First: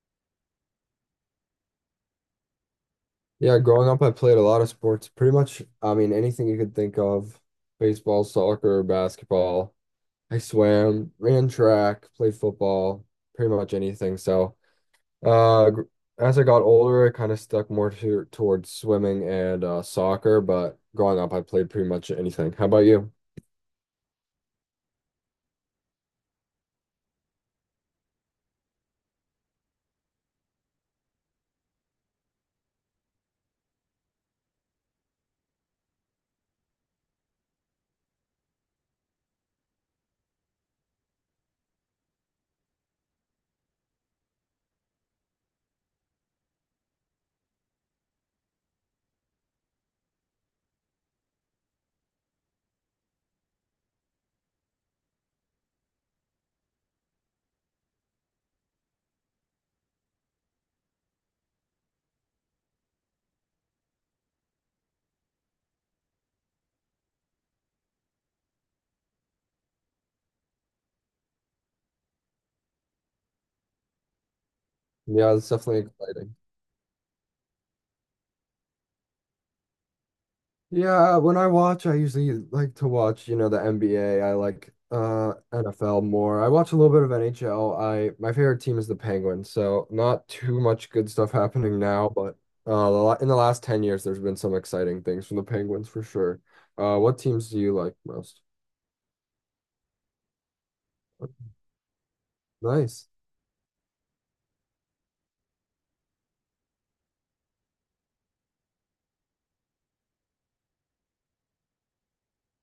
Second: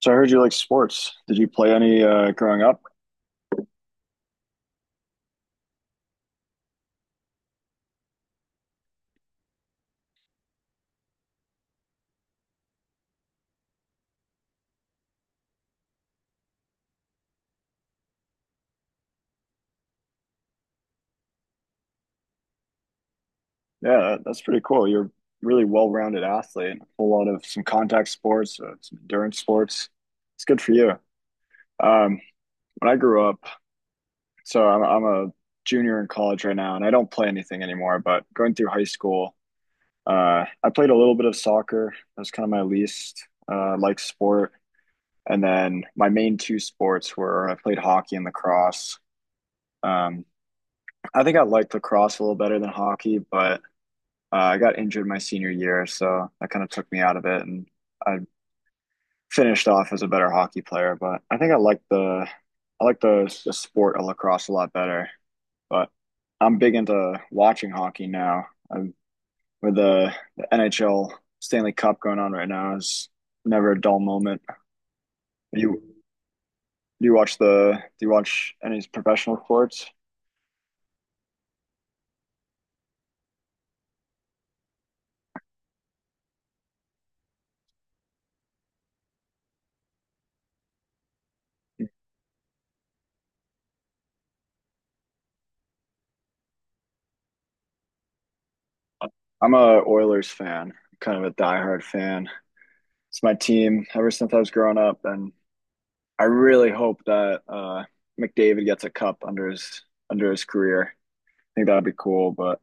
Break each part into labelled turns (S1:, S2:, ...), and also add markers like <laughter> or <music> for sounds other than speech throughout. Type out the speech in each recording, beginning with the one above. S1: So I heard you like sports. Did you play any growing up?
S2: Yeah, growing up, I played a lot of sports. Pretty much, I mean, anything you could think of. Baseball, soccer, basketball. I swam, ran track, played football, pretty much anything. So, uh, gr- as I got older, I kind of stuck towards swimming and soccer, but growing up, I played pretty much anything. How about you?
S1: Yeah, that's pretty cool. You're a really well-rounded athlete. A whole lot of some contact sports, some endurance sports. It's good for you. Um, when I grew up, so I'm a junior in college right now, and I don't play anything anymore. But going through high school, I played a little bit of soccer. That was kind of my least like sport. And then my main two sports were I played hockey and lacrosse. Um, I think I liked lacrosse a little better than hockey, but I got injured my senior year, so that kind of took me out of it, and I finished off as a better hockey player. But I think I like the sport of lacrosse a lot better. But I'm big into watching hockey now. With the NHL Stanley Cup going on right now, is never a dull moment.
S2: Yeah, it's definitely
S1: You
S2: exciting.
S1: do you watch the do you watch any professional sports?
S2: Yeah, when I watch, I usually like to watch, you know, the NBA. I like NFL more. I watch a little bit of NHL. I My favorite team is the Penguins, so not too much good stuff happening now, but in the last 10 years there's been some exciting things from the Penguins for sure. Uh, what teams do you like most?
S1: I'm a Oilers fan, kind of a diehard fan.
S2: Nice.
S1: It's my team ever since I was growing up, and I really hope that McDavid gets a cup under his career. I think that'd be cool. But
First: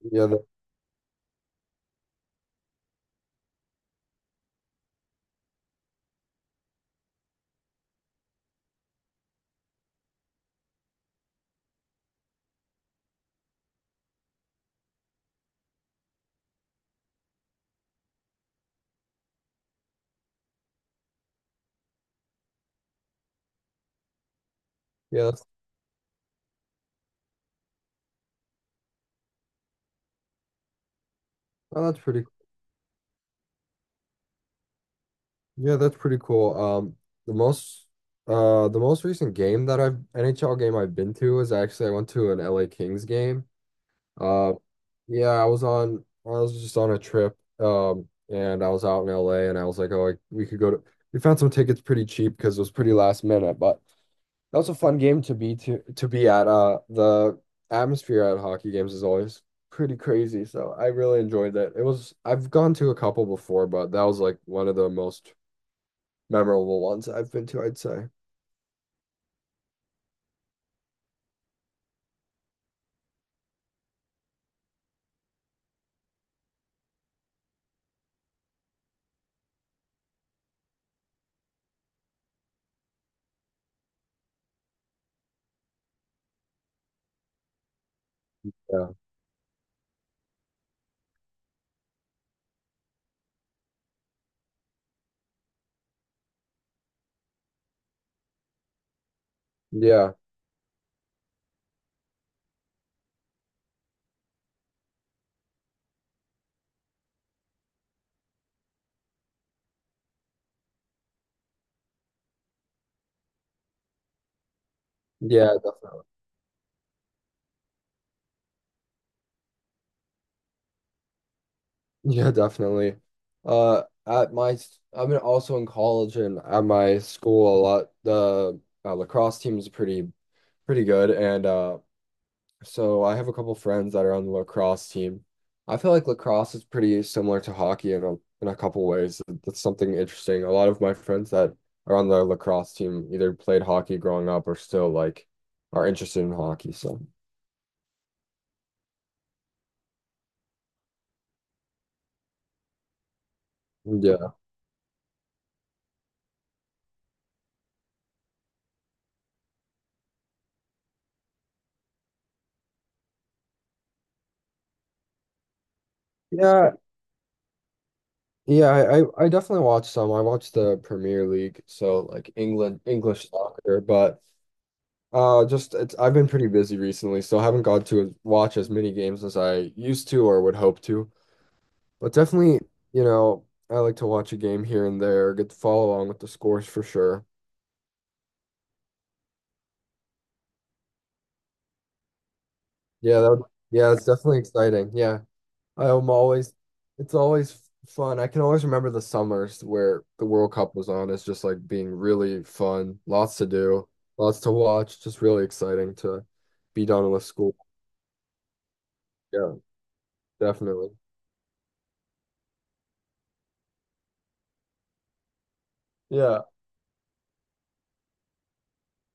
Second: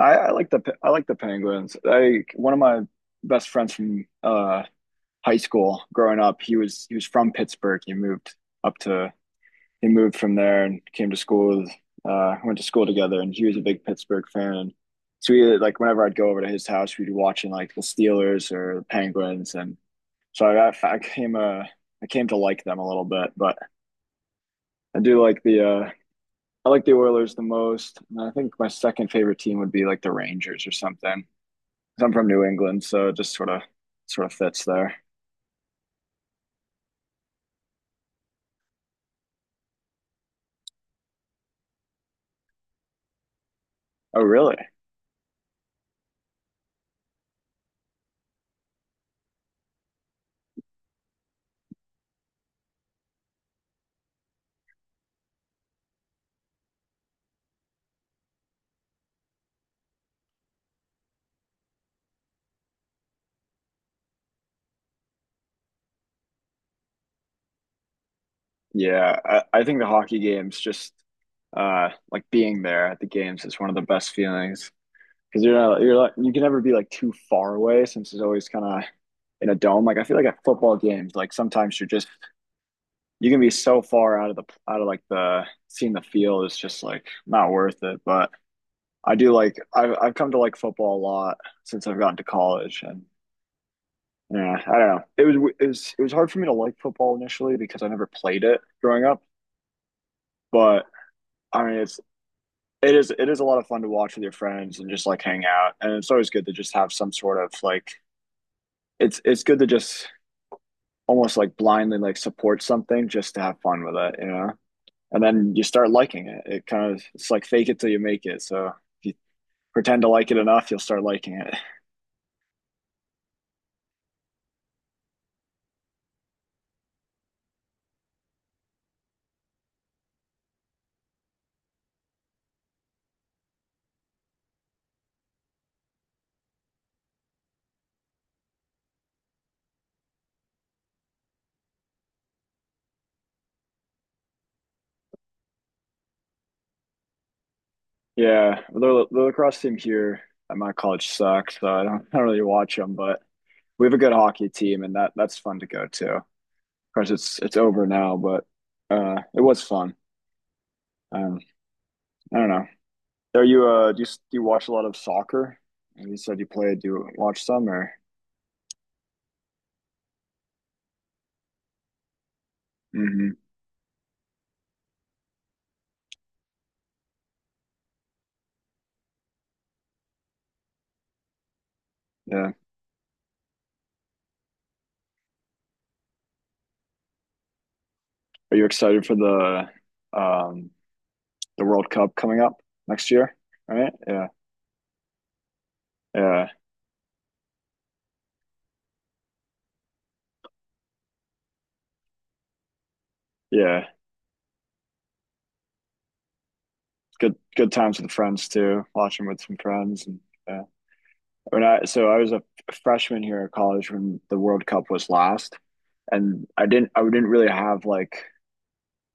S1: I,
S2: Yeah,
S1: I
S2: that,
S1: like the I like the Penguins. I One of my best friends from high school growing up. He was from Pittsburgh. Up to he moved from there and came to school. Went to school together, and he was a big Pittsburgh fan. And so we like whenever I'd go over to his house, we'd be watching like the Steelers or the Penguins, and so I came to like them a little bit, but I do
S2: yeah,
S1: like
S2: that's
S1: the uh I like the Oilers the most. And I think my second favorite team would be like the Rangers or something.
S2: oh, that's
S1: 'Cause I'm
S2: pretty
S1: from New England, so it just sort of fits there.
S2: Yeah, that's pretty cool. The most recent game that I've NHL game I've been to is actually I went to an LA Kings game.
S1: Oh,
S2: Uh,
S1: really?
S2: Yeah, I was just on a trip and I was out in LA and I was like, oh, like we could go to we found some tickets pretty cheap because it was pretty last minute, but that was a fun game to be at. Uh, the atmosphere at hockey games is always pretty crazy, so I really enjoyed that. It was I've gone to a couple before, but that was like one of the most memorable ones I've been to, I'd say.
S1: Yeah, I think the hockey games just like being there at the games is one of the best feelings because you're like you can never be like too far away since it's always kind of in a dome. Like I feel like at football games, like sometimes you can be so far out of like the seeing the field is just like not worth it. But
S2: Yeah.
S1: I've come to like football a lot since I've gotten to college, and yeah, I don't know. It was hard for me to like football initially because I never played it growing up.
S2: Yeah.
S1: But I mean, it is a lot of fun to watch with your friends and just like hang out, and it's always good to just have some sort of like it's good to just almost like blindly like support something just to have fun with it. And
S2: Yeah,
S1: then you start
S2: definitely.
S1: liking it. It's like fake it till you make it. So if you pretend to like it enough, you'll start liking it.
S2: Yeah, definitely. I'm also in college, and at my school a lot. The lacrosse team is pretty good, and so I have a couple friends that are on the lacrosse team. I feel like lacrosse is pretty similar to hockey in a couple ways. That's something interesting. A lot of my friends that are on the lacrosse team either played hockey growing up or still like are interested in hockey. So
S1: Yeah, the lacrosse team here at my college sucks, so I don't really watch them. But we have a good
S2: yeah.
S1: hockey team, and that's fun to go to. Of course, it's over now, but it was fun. Um, I don't know. Are you do you, do you watch a lot of soccer? You said you
S2: Yeah.
S1: played. Do you watch some or?
S2: Yeah, I definitely watch some. I watch the Premier League, so like England English
S1: Hmm.
S2: soccer, but just it's I've been pretty busy recently, so I haven't got watch as many games as I used to or would hope to. But
S1: Yeah.
S2: definitely, you know, I like to watch a game here and there, get to follow along with the scores for sure.
S1: Are you excited for the um World Cup coming up next
S2: Yeah,
S1: year?
S2: that,
S1: Right?
S2: yeah, it's
S1: Yeah,
S2: definitely exciting. Yeah. I'm
S1: yeah,
S2: always, it's always fun. I can always remember the summers where the World Cup was on. It's just like being really fun, lots to
S1: yeah.
S2: do, lots to watch, just really exciting to be done with
S1: Good
S2: school.
S1: good times with friends too. Watching with
S2: Yeah,
S1: some friends and. Yeah.
S2: definitely.
S1: When I So I was a freshman here at college when the World Cup was last,
S2: Yeah,
S1: and I didn't really have like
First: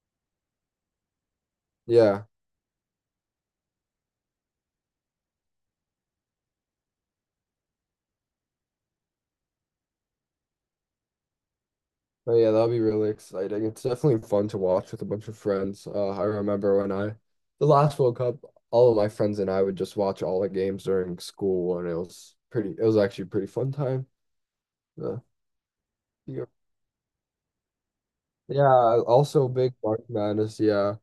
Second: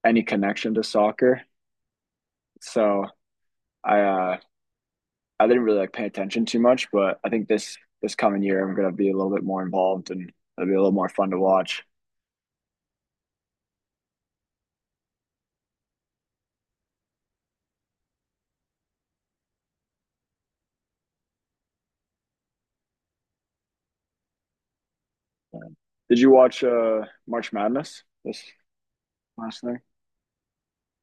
S1: any connection to soccer,
S2: yeah.
S1: so I uh, I didn't really like pay attention too much. But I think this coming year I'm gonna be a little bit more involved, and it'll be a little more fun to watch.
S2: But yeah, that'll be really exciting. It's definitely fun to watch with a bunch of friends. I remember when I, The last World Cup, all of my friends and I would just watch all the games during school, and it was actually a pretty fun time. Yeah.
S1: And did you watch March Madness this
S2: Yeah, also
S1: last
S2: big
S1: thing?
S2: March Madness. Yeah.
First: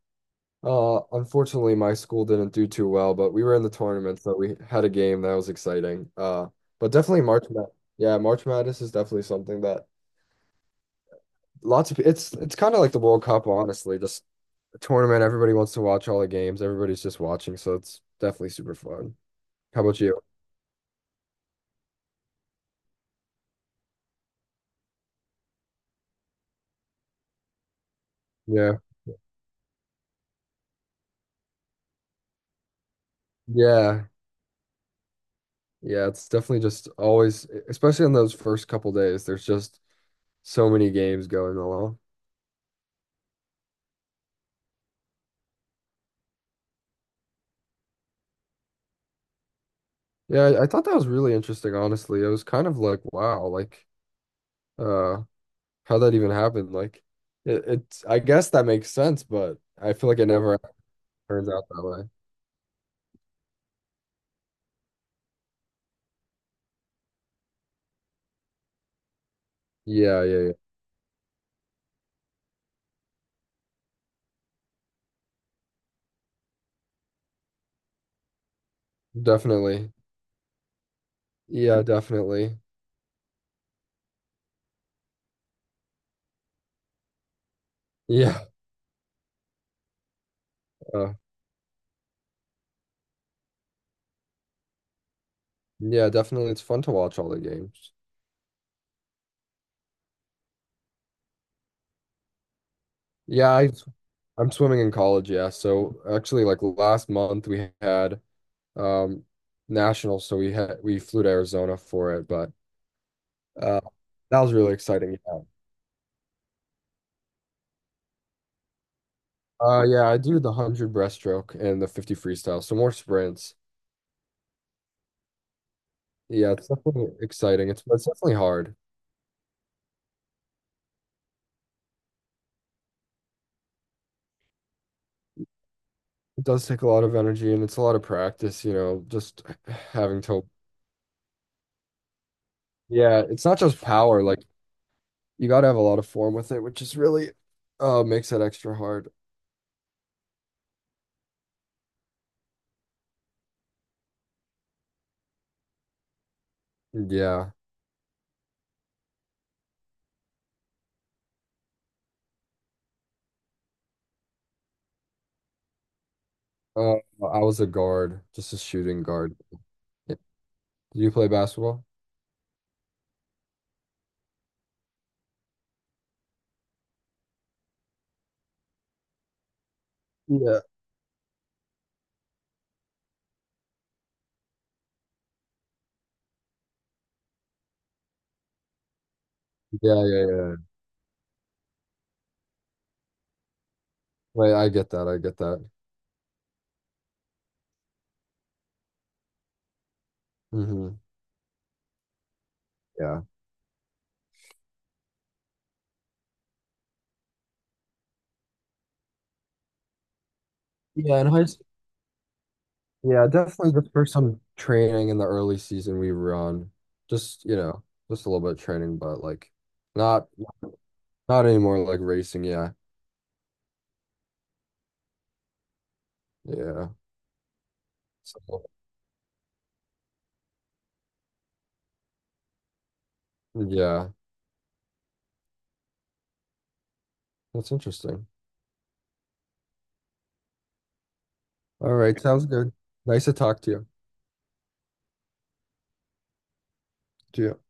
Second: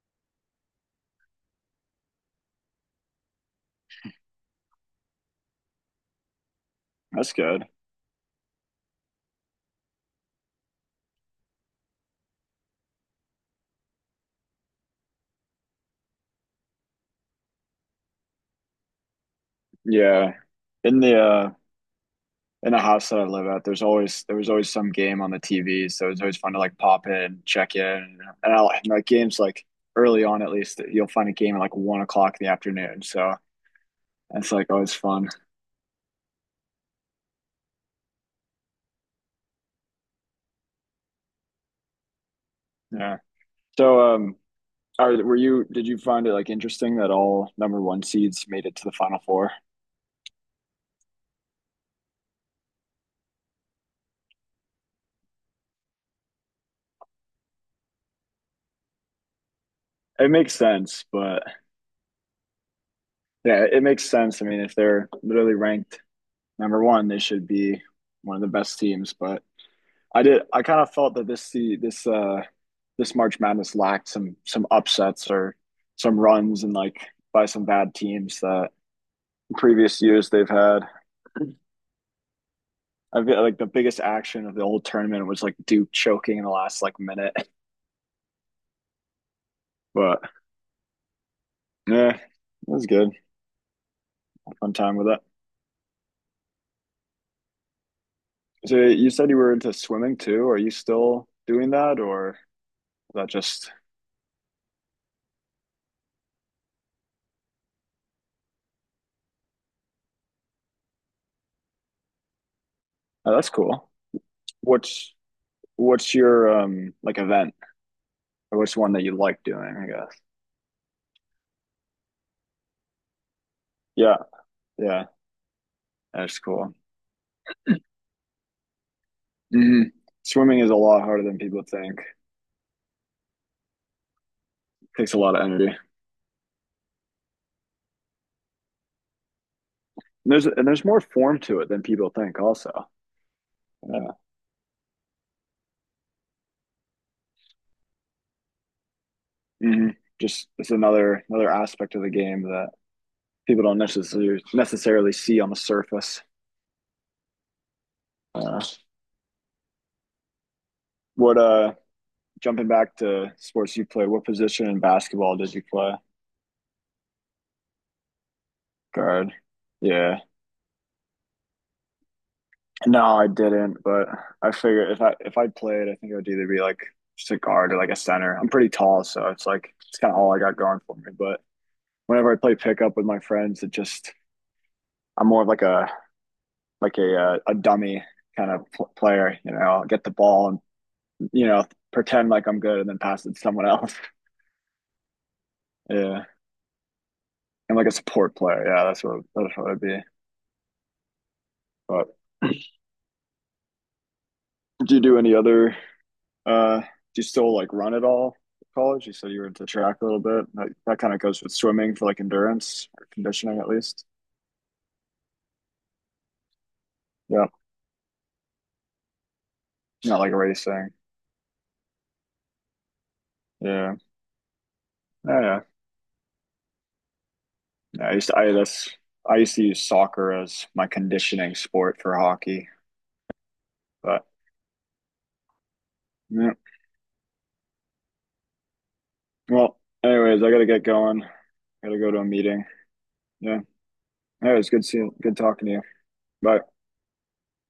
S2: Unfortunately, my school didn't do too well, but we were in the tournament, so we had a game that was exciting. But definitely
S1: That's
S2: March
S1: good.
S2: Mad. Yeah, March Madness is definitely something that it's kind of like the World Cup, honestly. Just a tournament, everybody wants to watch all the games. Everybody's just watching, so it's definitely super fun. How about you?
S1: Yeah, in the uh, in the house that I live at, there was always some game on the TV, so it's always fun to like pop in, check in, and I
S2: Yeah.
S1: like like, games like early on at least. You'll find a game at like 1 o'clock in the afternoon, so
S2: Yeah.
S1: it's like always fun.
S2: Yeah, it's definitely just always, especially on those first couple days, there's just so many games going along.
S1: Yeah. So, were you? Did you find it like interesting that all number one seeds made it to the final four?
S2: I thought that was really interesting, honestly. It was kind of like, wow, like uh how that even happened. Like it's I guess that makes sense, but I feel like it
S1: It makes
S2: never
S1: sense, but
S2: turns out that way.
S1: yeah, it makes sense. I mean, if they're literally ranked number one, they should be one of the best teams, but I
S2: Yeah, yeah,
S1: did.
S2: yeah.
S1: I kind of felt that this the this this March Madness lacked some upsets or some runs and like by some bad teams that
S2: Definitely.
S1: previous years they've had.
S2: Yeah, definitely.
S1: I feel like the biggest action of the whole tournament was like Duke choking in the last like minute. <laughs>
S2: Yeah.
S1: But
S2: Uh,
S1: yeah, it was good. Fun time with it.
S2: yeah, definitely. It's fun to watch all the games.
S1: So you said you were into swimming too. Are you still doing that, or is that
S2: Yeah, I
S1: just?
S2: I'm swimming in college, yeah. So actually like last month we had um nationals, so we flew to Arizona for it, but
S1: Oh, that's
S2: uh
S1: cool.
S2: that was really
S1: What's
S2: exciting. Yeah.
S1: what's your like event or what's one that you like doing, I
S2: Yeah, I
S1: guess.
S2: do the 100 breaststroke and the 50 freestyle, so more sprints.
S1: Yeah, yeah. That's
S2: Yeah, it's
S1: cool.
S2: definitely exciting. It's definitely hard.
S1: hmm Swimming is a lot harder than people think. Takes a lot of energy. And
S2: It does take a lot of energy and it's a lot of practice, you know, having to,
S1: there's more form to it than people think. Also,
S2: yeah, it's not just
S1: yeah.
S2: power, like you got to have a lot of form with it, which is really makes it extra hard.
S1: hmm Just it's another aspect of the game that people don't necessarily see on the surface.
S2: Yeah.
S1: Uh, what Jumping back to sports you play, what position in basketball did you play?
S2: Uh, I was a guard, just a shooting
S1: Guard.
S2: guard. Yeah.
S1: Yeah.
S2: Do you play basketball?
S1: No, I didn't, but I figured if I played, I think it would either be like just a guard or like a center. I'm pretty tall, so it's like it's kind of all I got
S2: Yeah.
S1: going for me. But whenever I play pickup with my friends, it just I'm more of a dummy kind of pl player. You know, I'll
S2: Yeah,
S1: get the
S2: yeah,
S1: ball
S2: yeah.
S1: and you know pretend like I'm good and then pass it to someone else. <laughs>
S2: Wait, I get that. I get that.
S1: Yeah, and like a support player. Yeah, that's what I'd be.
S2: Hmm.
S1: But
S2: Yeah.
S1: do you do any other do you still like run at all at college? You said you were into track a little bit. That kind
S2: Yeah,
S1: of
S2: in
S1: goes
S2: high
S1: with swimming for like endurance or
S2: Yeah,
S1: conditioning at
S2: definitely just for
S1: least.
S2: some training in the early season we run. Just,
S1: Yeah,
S2: you know, just a little bit of training, but like
S1: not
S2: not
S1: like racing.
S2: not anymore like racing, yeah.
S1: Yeah, yeah, yeah.
S2: Yeah.
S1: Yeah, I used to, I
S2: So,
S1: that's I used to use soccer as my conditioning sport for hockey,
S2: yeah.
S1: but yeah.
S2: That's interesting.
S1: Well, anyways, I gotta get going.
S2: All
S1: Gotta go to
S2: right,
S1: a
S2: sounds
S1: meeting.
S2: good. Nice to
S1: Yeah.
S2: talk to you.
S1: Anyways, good seeing, good talking to you. Bye.
S2: To you.